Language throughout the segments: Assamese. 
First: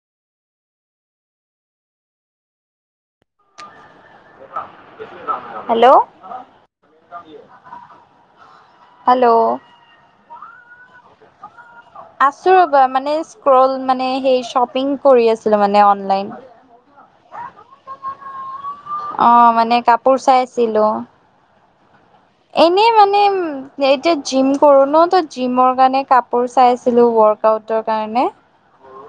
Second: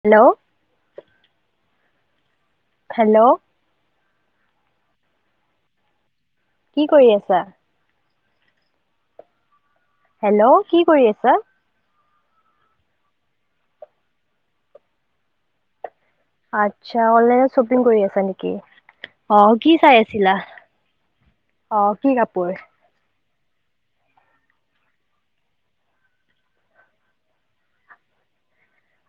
হেল্ল' হেল্ল' হেল্ল' হ কি কৰি আছা? হেল্ল' হেল্ল' কি কৰি আছা আছো ৰবা মানে মানে্বপিং কৰি মান আচ্ছা অনলাইনত শ্বপিং কৰি আছা নেকি [unintelligible] অ মানে কাপোৰ চাইছিলো অঁ এনেই মানে এতিয়া জিম কৰো ন ত জিমৰ কাৰণে কাপোৰ চাই আছিলো ৱৰ্ক আউটৰ কাৰণে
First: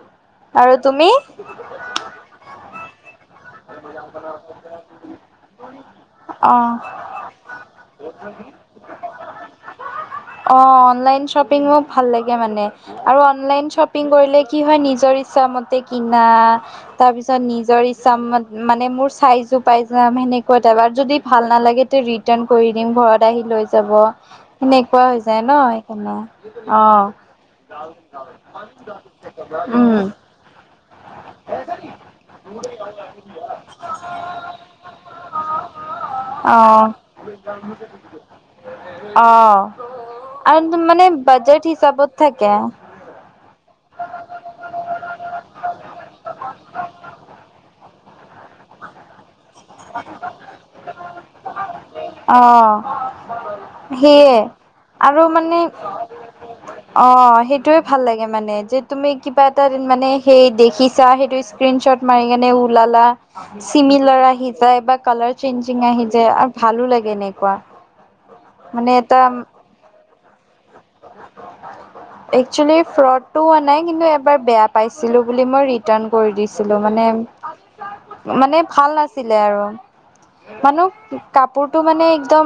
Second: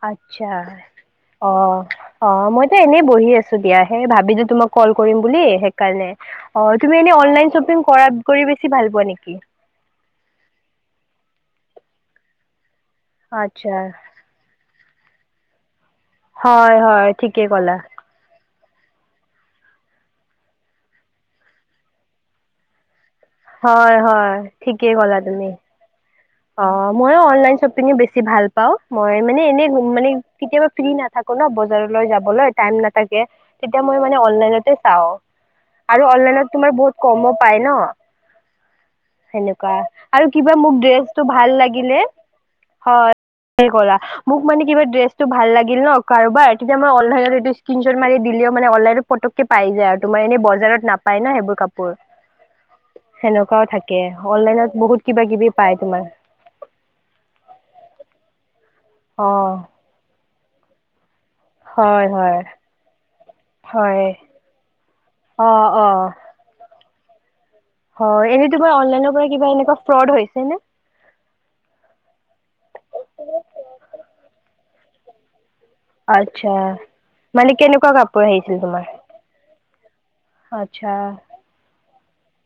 আ্ছা আৰু তুমি অ অ মই এ এনে বহি আছে। অ [unintelligible] শপিঙো ভাল লাগে মানে। আৰু অনলাইন আচ্ছা শ্বপিং কৰিলে কি হয় নিজ চৰিছা মতে। কিনা হয় হয় তাৰপিছত ঠিকেই ক'লা নিজৰ ইচ্ছাম মানে মোৰ চাইজো পাই যাম সেনেকুৱা এটা যদি ভাল নালাগে তে ৰিটাৰ্ন কৰি দিম ঘৰত দাহি লৈ যাব হয় হয় ঠিকেই সেনেকুৱা ক'লা হৈ যায় তুমি। ন সেইকাৰণে অ মই অনলাইন শ্বপিঙো বেছি ভাল পাও মই মানে এনে উম, মানে কেতিয়া থ বজাৰলৈ যাবলৈ নাথে তেতিয়া মই মলন চাওঁ আৰুলন তমাৰ অ', বহুত কমো পায় ন অ', সেনেকুৱা আৰু কিবা মোকে মানে [inaudible] লিল বাজেট হিচাপত থাকে ন কাৰবাৰ তেতিয়া মইলাহললে এইটো স্্ৰীন্বট মাৰি দিলে মানে অনলাই ফ পাই যায় আৰু তোমাৰ এনে বজাৰত নাপায় ন সেইবোৰ কাপোৰ অ', সেনেকুৱাও থাকে সেয়ে অনলাইনত বহুত আৰু কিবা কিবি মানে পায় তোমাৰ অ সেইটোয়ে ভাল লাগে মানে যে তুমি কিবা অ', এটা মানে স দেখি া সেইটো স্ক্ৰন শ্বট হয় মাৰি হয়, কেনে ওলালা চিমি হয়। লৰা আহি কাল আহ অ অ ভাল ভাল লাগে এনেকুৱা হয় এনেই তোমাৰ মানে অনলাইনৰ এটা পৰা কিবা এনেকুৱা ফ্ৰড হৈছে ছেনে একচুৱেলি পাইছিলোঁ বুলি মই ৰিটাৰণ কৰি আচ্ছা দিছিলো মানে কেনেকুৱা কাপোৰ আহিছিল মানে তোমাৰ? ভাল নাছিলে আৰু মানে আচ্ছা কাপোৰতটো মানে একদম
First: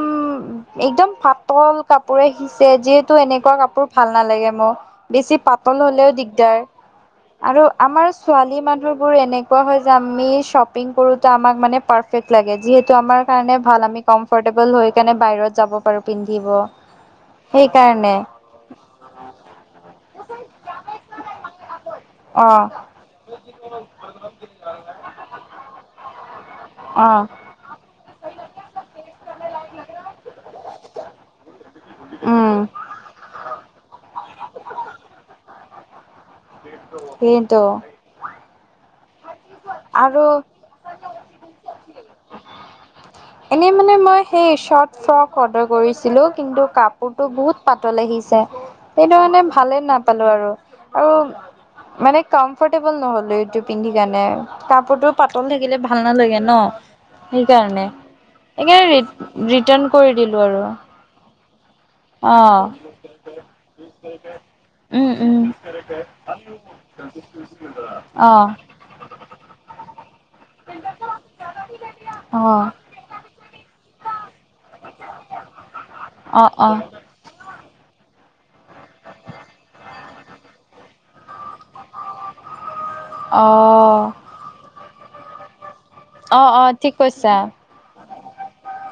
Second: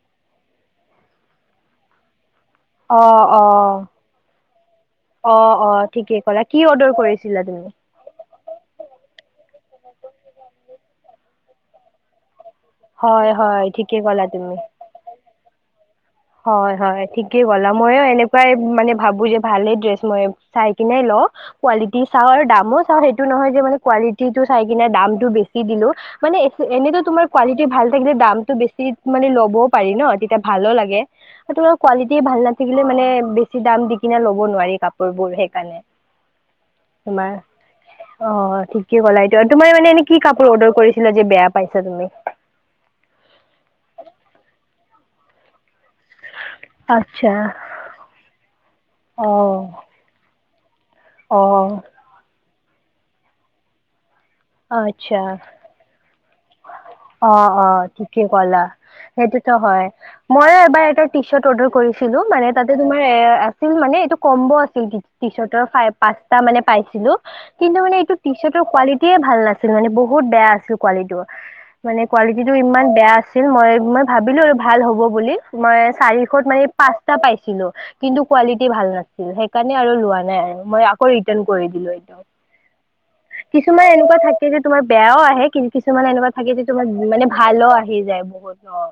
একদম পাতল কাপোৰে সিচ স অ জিত অ এনেকুৱা কাপোৰ ভাল নালাগে মোক বেছি অ অ পাতল হলেও ঠিকেই ক'লা দিগদাৰ কি অৰ্ডাৰ কৰিছিলা আৰু তুমি? আমাৰ ছোৱালী মানুহ বোৰ এনেক োৱা হয় যে আমি শ্বপিং কৰোতেো আমাক মানে পাৰে্ট লাগে যিহেতু আমাৰ হয় কাৰণে হয় ভাল ঠিকে আমি ক'লা তুমি। কমফৰ্টেবল হৈ কাৰে বাহিৰত যাব পাৰো পিন্ধিব। হয় হয় ঠিকেই গ'লা মইো সেইকাৰণে এনেকুৱাই মানে ভাবো যে ভালে ড্ৰেছ মই চাই কিিননে ল কোৱালিটি চাও আৰু অ', দামো চাও সেইটো নহয় যে মানে কালিটিটো চাই কিনে দামতটো বেছি দিলো মানে এনে তোমাৰ অ', কোৱালিটি ভাল থাকিলে দামতটো বেছি মানে ল'বও পাৰি ন তেতিয়া ভালো লাগে আৰু তোমাৰ কোৱালিটি ভাল ন উম, থাকে মানে বেছি দাম দি কিনে ল'ব নোৱাৰি কাপোৰ বোৰ সেইকাৰণে এইটোো কি কলা এইটো আৰু তোমাৰ মানে এনে কি কাপোৰ অৰ্ডাৰ কৰিছিলা যে বেয়া পাইছা তুমি এনেই মানে মই সেই শৰ্ট ফ্ৰক অৰ্ডাৰ কৰিছে। ছিলো কিন্তু কাপোৰতটো আচ্ছা বহুত পাতল আহিছে সেইটো অ কাৰণে ভালে নাপালো আৰু। আৰু অ মানে কম ফ্ৰটেবোল নহ'লে এইটো। পিন্ধি কিনে। কাপোৰতটো পাতল থাকিলে ভাল নালাগে। ন'। অ-অ সেইকাৰণে ঠিকেই কলা সেইকাৰণে সেইটোতো হয় ৰিটাৰ্ণ কৰি দিলোঁ মই আৰু এবাৰ এই পিছত অৰ্ডাৰ কৰিছিলো মানে অ' তাতে তোমাৰ এ আছিল মানে এইটো কম্ব আছিল উম টি উম চাৰ্টৰ পাঁচটা মানে পাইছিলো কিন্তু মানে এইটো টি অ' চাৰ্টৰ কোৱালিটি ভাল নাছিল মানে, বহুত বেয়া আছিল কোৱালিটিটো। মানে অ' কোৱালিটিটো ইমান অ' বেয়া আছিল মই মই ভাবিলো আৰু ভাল হ'ব বুলি মই চাৰিশত ম অ' পাস্তা পাইছিলো কিন্তু কোৱালিটি ভাল নাছিল সেইকাৰণে আৰু লোৱা নাই আৰু মই আকৌ ৰিতান কৰিছিল এতাও কিছুমান অ' এনেকুৱা থাকে যে তোমাৰ বেয়াও আহে কিন্তু মানে এনেকুৱা অ' থাকে যে অ' তোমাৰ ঠিক মানে কৈছা ভালো আহি যায়। বত অ [unintelligible]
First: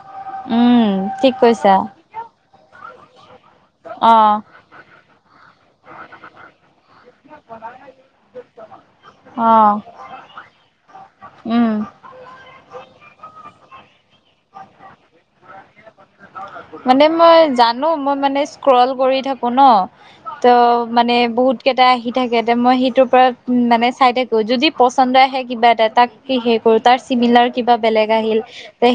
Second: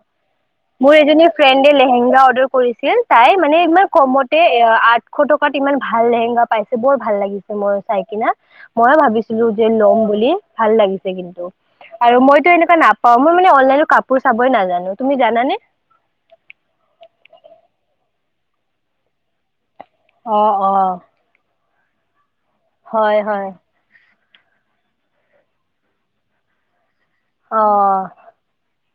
উম মোৰ এজনী ঠিক ফ্ৰেণ্ড কৈছা লেহেংগা অৰ্ডাৰ কৰিছিল। তাই মানে ইমান কমতে অ' এ আঠশ টকাত ইমান ভাল লহেংগা পাইছে বৰ ভাল লাগিছে, মই চাই কিনা মই ভাবিছিলো যে অ' ল'ম বুলি ভাল লাগিছে কিন্তু উম আৰু মইতো এনেকুৱা নাপাওঁ মোৰ। অনলাইন কাঁ পোৰ চাবই নাজানো তুমি জানানে? মানে মই জানো মই মানে স্ক্ৰল কৰি থাকো ন। অ ত অ মানে বহুত কেটা থাকে এতি মই সিটোৰ হয় হয় পৰাৰত মানে চাই থাক। যদি পচন্দ আহে কিবা এটা তাক কি সে কৰ তাৰ চিমিলাৰ অ কিবা বেলেগ আহিল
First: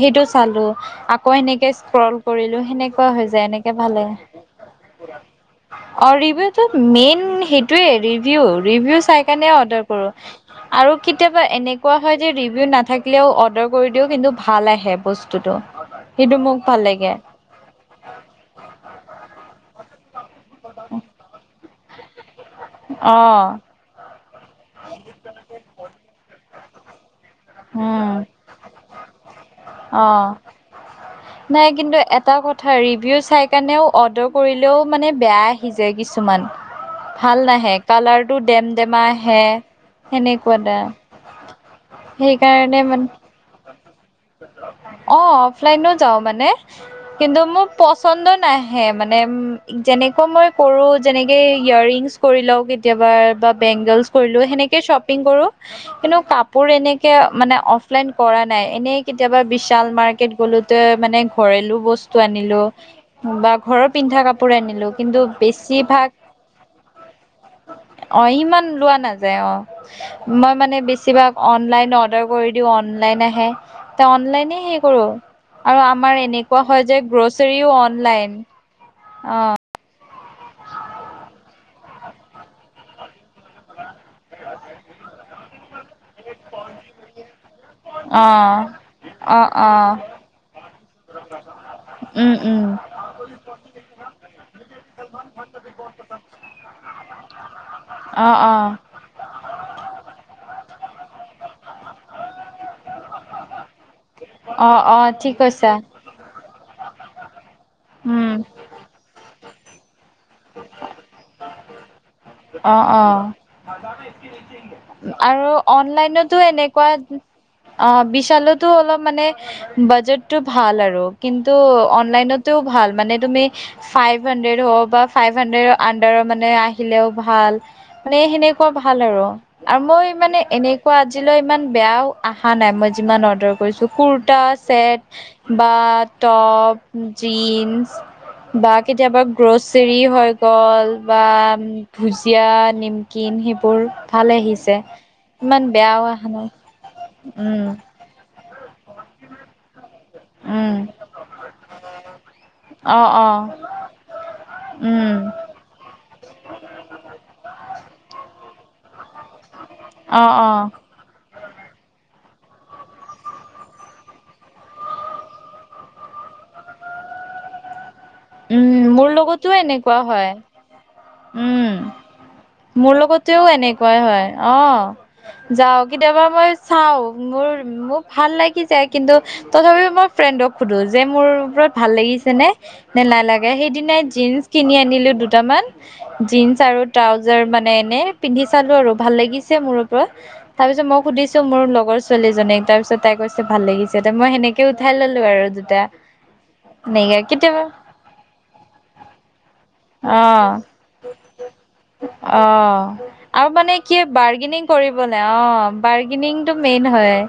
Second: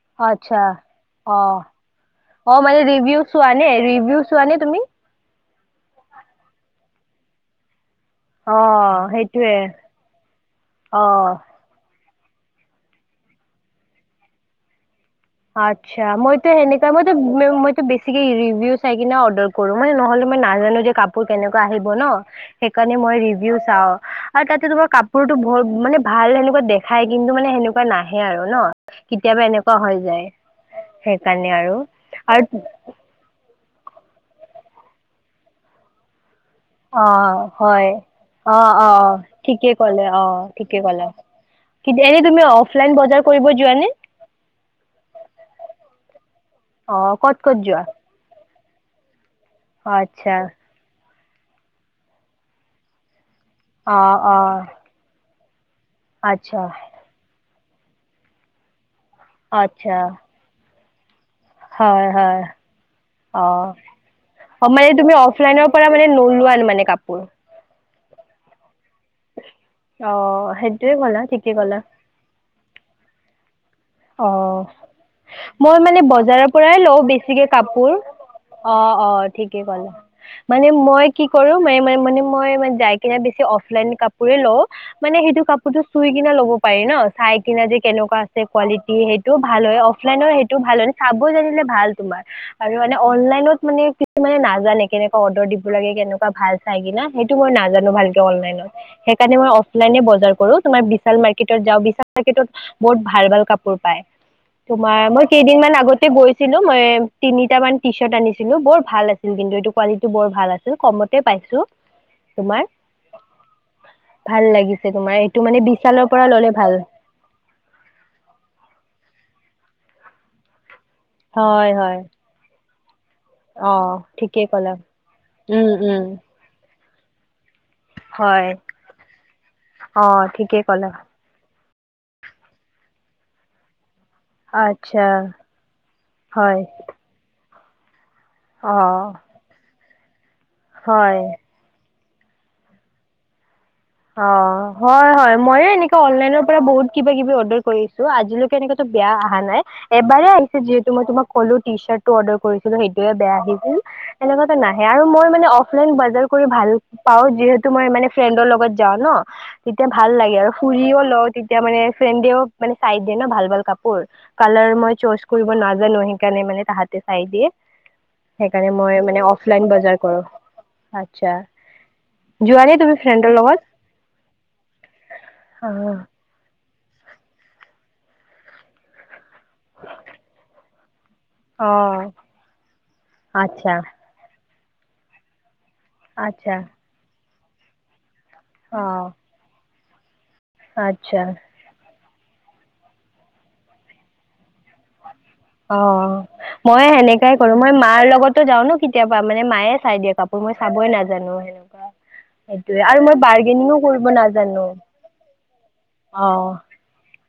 সেইটো। আচ্ছা আকৌ অ এনেকে ষ্কল অ কৰিলো মানে সেনেকুৱা ৰিভিউ হৈ যায় চোৱা নে এনেকে ভালে। ৰিভিউ চোৱা নে তুমি অ ৰিভিও তো মেইন সেইটোৱে। অ ৰিভিউ-ৰিভিউ চাইকেনে সেইটোয়ে অৰ্ডাৰ কৰো আৰু অ', কেতিয়াবা এনেকুৱা হয় যে ৰিভিউ নাথাকিলেও অৰ্ডাৰ কৰি দিও কিন্তু ভাল আহে বস্তু। [unintelligible] মই নাজানো যে কাপোৰ কেনেকুৱা আহিব। হ ন সেইকাৰণে মই অ ৰিভিউ চাওঁ আৰু তাতে তোমাৰ কাপোৰতো বৰ মানে ভাল সেনেকুৱা দেখ কিন্তু মানে সেনেকুৱা উম নাহে আৰু ন কেতিয়াবা এনেকুৱা হৈ যায় অ', সেইকাৰণে নাই আৰু কিন্তু এটা আৰু কথা ৰিভিউ চাই। সেইকাৰণেও অৰ্ডাৰ কৰিলেও মানে বেয়া আহি যায় কিছুমান অ ভাল নাহে হয় কালাৰটো অ ডেম অ অ ডেমা আহে। ঠিকে কলে অ ঠিকে কলে এনে তুমি কাৰ অফলাইন বজাৰ কৰিব যোৱা নে অ অফলাইনো যাওঁ মানে অ', ক'ত কিন্তু ক'ত মোৰ যোৱা পচন্দৰ নাহে মানে উ যেনেকুৱা আচ্ছা মই কৰো যেনেকে ইয়োৰ ৰিংছ কৰি লও কেতিয়াবা বা বেংগলছ অ', কৰিলো অ', সেনেকে শ্বপিং কৰো কিন্তু আচ্ছা কাপোৰ এনেকে মানে অফলাইন কৰা নাই এনেই কেতিয়াবা বিশাল আচ্ছা মাৰ্কেট গ'লো। ত মানে ঘৰেলো হয় বস্তু হয় আনিলো অ বা ঘৰৰ পিন্ধা কাপোৰে অ মানে আনিলো তুমি কিন্তু অফলাইনৰ পৰা মানে বেছিভাগ নোলোৱা মানে কাপোৰ অ ইমান লোৱা নাযায় অ অ মই মানে সেইটোয়ে ক'লা বেছিভাগ ঠিকে ক'লা অনলাইন কৰি দিওঁ অনলাইন আহেৰ। এ অনলাইনে অ হেই কৰো মই আৰু মানে আমাৰ বজাৰৰ এনেকুৱা পৰাই হয় যে লওঁ বেছিকে গ্ৰচাৰীও কাপোৰ। অনলাইন অ ঠিকেই গলা। মানে মই কি কৰো ম ম মই যাই কিনে বেছি অফলাইন কাপোৰে লও মানে সেইটো কাপোৰতটো চুই কি লব পাৰি ন চাই না যে কেনেকুৱা আছে। কোৱালিটি সেইটো অ অ ভাল অ হয় অফলাইনৰ সেইটো ভাল হয় চাব জানিলে ভাল তুমাৰ উম উম আৰু মানে অনলাইনত মানে কিছু ন। কেনেুৱা অৰ্ডাৰ দিব লাগে কেনেকুৱা ভাল চাই কিা সেইটো মই নাজানো। ভাল কে অ অ কৰিব সেইকাৰনে মই অনলাইনত নে বজাৰ কৰো তোাৰ বিশাল মাৰ্কেটত যাও বিশ ম্কেটত বহত ভাল অ অ তোমাৰ মই ঠিক কৈছা কেইদিনমানান আগতে গৈছিলো মই তিনি কটামান টি চাৰ্ উম আনিছিলো বৰ ভাল আছিল কিন্তু ভ অ অ ভাল লাগিছে তোমাৰ এইটো আৰু মানে বিশালৰ পৰা অনলাইনতো ললে ভাল এনেকুৱা অ বিশালত অলপ মানে বাজেট টো ভাল আৰু কিন্তু হয় হয় অনলাইনতেও ভাল মানে তুমি অ ফাইভ ঠিকেই হাড্ৰেড হ ক'লা বা ফাইভ হাানড্ৰেডৰ উম, আডাৰৰ মানে আহ খিলও ভাল মানে হয় সেনেকুৱা ভাল আৰু আৰু অ মই মানে ঠিকেই ক'লা এনেকুৱা আজিলৈ ইমান বেয়াও অহা নাই মই যিমান অৰ্ডাৰ কৰিছো কুৰ্তা চেট আচ্ছা বা হয় টপ জন্স বি বা অ কেতিয়াবা গ্ৰ'ছ চৰি হয় কল বা হয় ভুজিয়া নিমকিন সি অ হয় হয় মইে এনে বেয়াও আহা অনলাইনৰ নাই পৰা বহুত কিবা কিবি অৰ্ডাৰ উম। কৰিছো আজ এনেকাতো বেয়া অহা নাই এবাৰ আহিছে উম যিহেতু মই তোমাক কলো টি চাৰ টো অৰ্ডাৰ কৰিছিলো অ সেইটোয়ে অ বেয়া আহিছিলক নাহে আৰু উম মই মানে অফলাইন বাৰ কৰি ভাল পাও যিহেতু মই মানে ফ্ৰেডৰ লগত য ন তেতিয়া ভাল অ লাগে অ আৰু ফুৰিও লওঁ মে ফ্ৰেডেও মে চাই দিয়ে ন ভাল ভাল কাপোৰ কালাৰ মই চজ কৰিব নাজানো সেইকাৰণে মানে তাহতে চাই দিয়ে উম মোৰ লগতো এনেকুৱা হয় উম ি লগত কাই হয় অ যাও কেতিয়াবা মই চাও মোৰ মোক ভাল লাগি য কিন্তু তথাপিও মই ফ্ৰেণ্ডক সোধোো যে মোৰ ওপৰত ভাল অ অ লাগিছে নে ন লাগে আচ্ছা সেইদিিনাই জিন জ কিনি আনিলো দুটামান আচ্ছা জন্স আৰু ট্ৰাউজ জাৰ মানে এনে- পিন্ধি চালো আৰু অঁ ভাল লাগিছে মোৰো তাৰ পিছত মই আচ্ছা সুধিছো মোৰ লগৰ ছোৱালীজনীক তাৰ পিত তাই কৈছে ভাল লাগিছে ত মই সেনে- কে উঠাই ললো আৰু জোতা অঁ মই সেনেকে সেনেকাই কৰোঁ কেতিয়াবা মই মাৰ লগতো যাও ন কেতিয়াবা মানে মায়ে চাই দিয়ে কাপোৰ অ', মই চাবই নাজানো সেনেকুৱা সেইটোয়ে অ'। আৰু মই মানে বাৰ্গেনিংয়ো কি কৰিব বাৰ্গেনিং নাজানো। কৰিবলে অ', অঁ বাৰ্গেনিংটো মেইন হয়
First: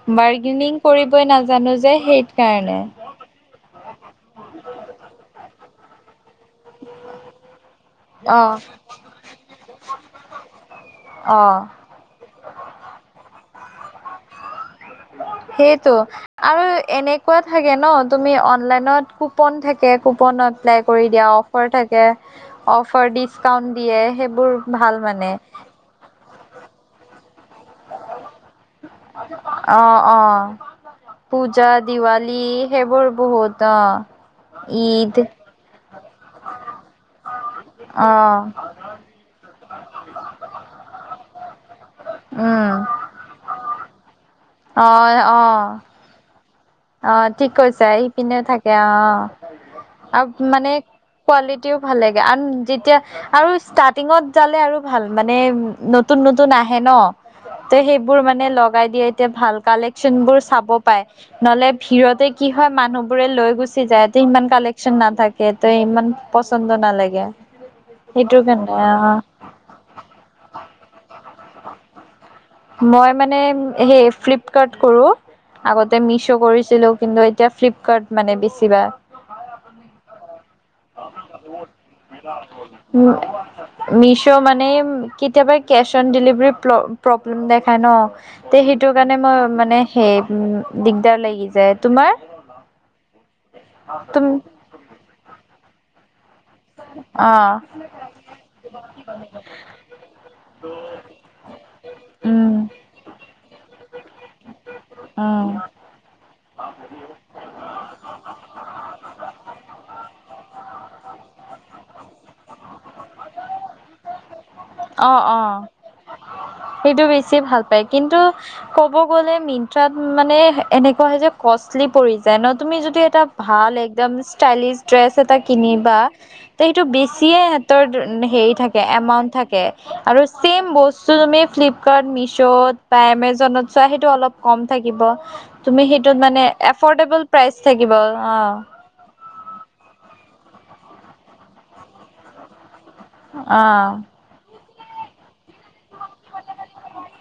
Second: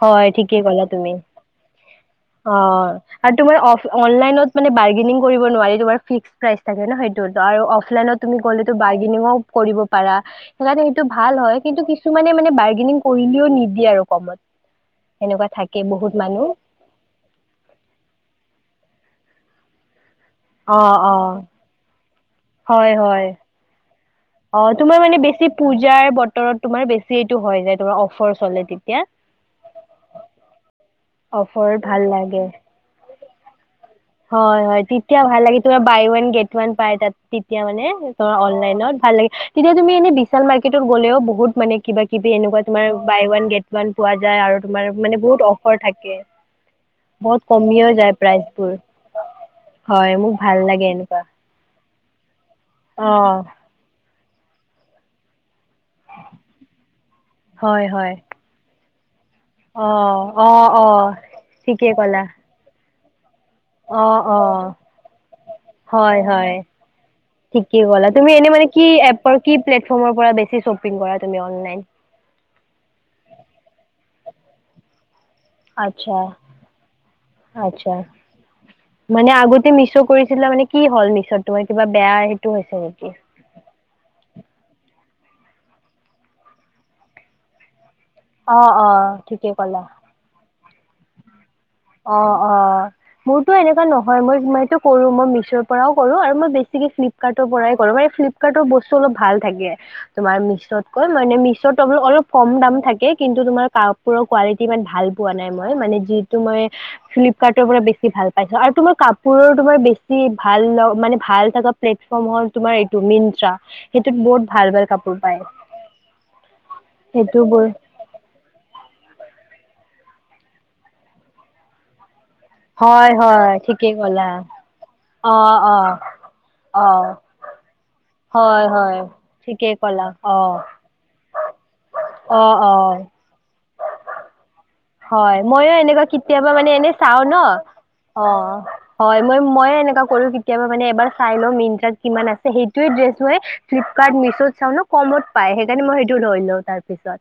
হয় ঠিকে বাৰ্গেনিং কলা তুমি কৰিবই নাজানো যে অ সেইকাৰণে আৰু তোমাৰ অফ অনলাইনত মানে বা- ৰ্গেনিং কৰিব নোৱাৰিলো বাৰু ফিক্স প্ৰাইজ থাকে ন সেইটোত আৰু অফ অলাইনত তুমি অ', গ'লে বাৰ্গেনিও কৰিব পাৰা সেইকাৰণে সেইটো ভাল অ'। হয় কিন্তু কিছুমানে মানে বাৰ্গেনিং কৰিলও নিদ- দিয়ে আৰু কামত সেইটো আৰু এনেকুৱা থাকে ন তুমি অনলাইনত কুপন থাকে কুপন এপ্লাই অঁ কৰি দিয়া অঁ অফাৰ থাকে হয় অফাৰ হয় ডিচকাউন্ট দিয়ে সেইবোৰ অ তোমাৰ ভাল মানে তো হৈ যায় অফাৰ চলে তেতিয়া অ', অ'। পূজা অফাৰত ভাল লাগে। দিৱালী সেইবোৰ বহুত অ', হয় হয় ঈদ তেতিয়া ভাল ভাল লাগে বাই ওৱান গেট ওৱান পাই তাত তেতিয়া মানে অ', অনলাইনত ভাল লাগে তেতিয়া তুমি এনেই বিশাল মাৰ্কেতত গলেও বহুত মানে কিবা কিবি এনেকুৱা উম। তোমাৰ বাই ওৱান গেট ওৱান পোৱা যায় আৰু তোমাৰ মানে অ', বহুত অ', অফাৰ থাকে অ', ঠিক বহুত কৈছা কমিয়ো যায় ইপিনেও প্ৰাইচবোৰ থাকে অ হয় মোক আৰু ভাল মানে লাগে এনেকুৱা কোৱালিটিও ভাল লাগে আন যেতিয়া অ আৰু ষ্টাৰ্টিঙত চালে আৰু ভাল মানে নতুন নতুন আহে ন ত হয় হয় সেইবোৰ মানে লগাই দিয়ে এতিয়া ভাল অ কালেকচন বোৰ অ চাব অ পায় ললে ঠিকে ক'লা ভিৰতে কি হয় মানুহবোৰে লৈ গুচি অ যায় কালেকচন ৰাতি সিমান অ কালেকচন নাথাকে ত ইমান হয় হয় পচন্দ নালাগে ঠিকেই ক'লা তুমি সেইটো এনে মানে কাৰণে কি অ এপৰ কি প্লেটফৰ্মৰ পৰা বেছি শ্বপিং কৰা তুমি অনলাইন মই মানে সেই - ফ্লিপকাৰ্ট কৰোঁ আচ্ছা মিছো কৰিছিলোঁ কিন্তু এতিয়া আচ্ছা ফ্লিপকাৰ্ট মানে বেছিভাগ মানে আগতে মিছো কৰিছিলে মানে কি হল মিছত তোমাৰ কিবা বেয়া সেইটো হৈছে নেকি মিছ' মানে কেতিয়াবা কেছ অন ডেলিভাৰী প্ৰব্লেম দেখায় ন তে অ সেইটো অ কাৰণে মই ঠিকে মানে ক'লা সেই উ অ অ মোৰতটো এনেকুৱা নহয় তুম মইটো কৰো মই মিছৰ পৰাও কৰো আৰু মই বেছি অ ফ্লিপকাৰ্টৰ পৰাই কৰো ম ফ্লিপকাৰ্টৰ বস্তু অলপ ভাল থাকে তোমাৰ মিছত কৈ মানে মিছ ত অলপ অলপ কম উম দাম থাকে তোমাৰ কাপৰোৱালি ইমান ভাল পোৱা নাই উম মই মানে যি ফ্লিপকাৰ্টৰ পৰা বেছি ভাল পাইছো আৰু তুমাৰ কাপোৰৰ তোমাৰ বেছি ভাল মানে ভাল থ প্লেটফৰ্ম হল তোমাৰ এইটো মট্ৰা সেইটোত বহুত ভাল ভাল অ কাপোৰ অ। পায় সেইটো বেছি ভাল পায় কিন্তু ক'ব গ'লে মিন্ত্ৰাত মানে এনেকুৱা হয় যে কষ্টলি পৰি যে তুমি যদি হয় এটা হয় ভাল ঠিকেই একদম ক'লা াইলিছ ড্ৰেছ এটা অ', অ', কিনিবা তে সেইটো অ'। বেছিয় সহতৰ হে হয় থাকে হয় এমাউট থাকে ঠিকেই ক'লা আৰু অ চছেম বস্তু তুমি ফ্লিপকাৰ্ট অ মিছত অ বা এমেজনত চোৱা সেইটো অলপ কম [inaudible] হয় ময়ো এনেকুৱা কেতিয়াবা মানে এনে চাও ন অ হয় মই মইয়ে এনেককা কৰো কেতিয়াবা মান এবাৰ চাই ল'ম ইণ্ট্ৰ কিমান আছে সেই ড্ৰেছ অ ফ্লিপকাৰ্টিছো চও ন কমত পাই সেইকাৰণে মই সেইটো ৰই লো তাৰ পিছত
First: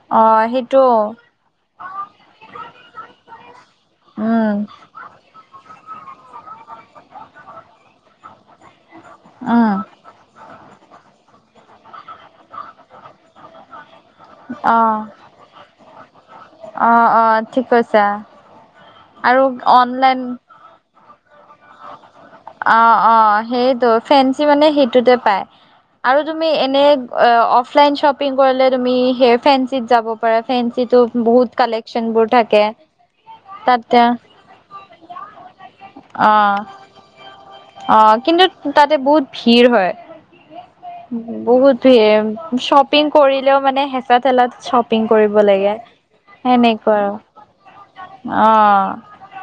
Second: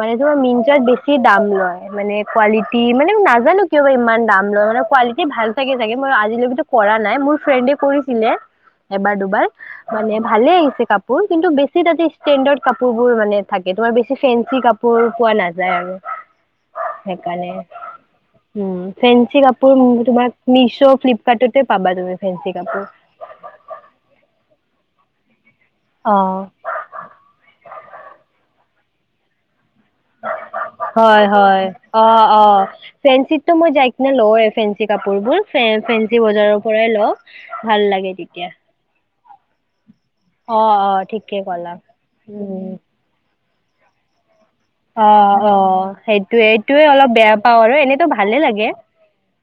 মানে অ তোমাৰ মিনজত সেইটো বেছি দাম লয় এক কোৱালিটি মানে নাজানো কিয়বা ইমান দাম উম লৰ-লেও কোৱালিটি ভাল চাগে-চাগে মই আজিলৈকেটো কৰা নাই মোৰ ফ্ৰেণ্ডে কৰিছিলে এবাৰ-দুবাৰ, উম মানে ভালে আহিছে কাপোৰ কিন্তু বেছি তাতে ষ্টেণ্ডাৰ্ড কাপোৰবোৰ মানে থাকে তোমাৰ বেছ ছি ফেঞ্চি কাপোৰ পোৱা নাযায় আৰু অ-অ সেইকাৰণে ঠিক কৈছা। উম, ফেঞ্চি আৰু কাপোৰ অনলাইন মো-তোমাক মিছৌ ফ্লিপকাৰ্ট-ততে পাবা তুমি ফেঞ্চি কাপোৰ। আ্য-অ সেইটো, ফেঞ্চি মানে সেইটোতে পাই আৰু তুমি এনেগ য়্যঅ-অফলাইন চপিং কৰলেট তুমি স্যেৰ ফেঞ্চ হয়-হয়, কালেকচন বোৰ অ-অ, থাকে। ফেঞ্চিততো মই যাই তাতে কিনে লওঁয়ে ফেঞ্চি কাপোৰবোৰ ফেন-ফেঞ্চি অ', বজাৰৰ পৰাই ল অ কিন্তু, তাতে বয়োত, ফিৰ হয় অ', অ', ঠিকে ক'লা। বহুত ভি এম উম, শ্বপিং কৰি লেও মানে হেঁচা-থেলাত অ-অ সেইটোয়ে-এইটোয়ে সেনেকুৱা অলপ আৰু বেয়া পাও আৰু এনেতো ভালে লাগে, অ',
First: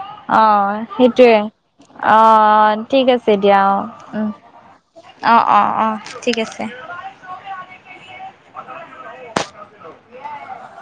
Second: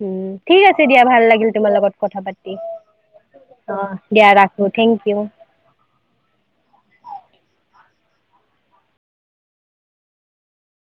উম, ঠিক অ', আছে দিয়া ভাল লাগিল তোমাৰ লগত কথা পাতি আন ঠিক আছে দিয়া অ, দিয়া উম, ৰাখো, থেংক ইউ। অ-অ-অ, ঠিক আছে। [unintelligible]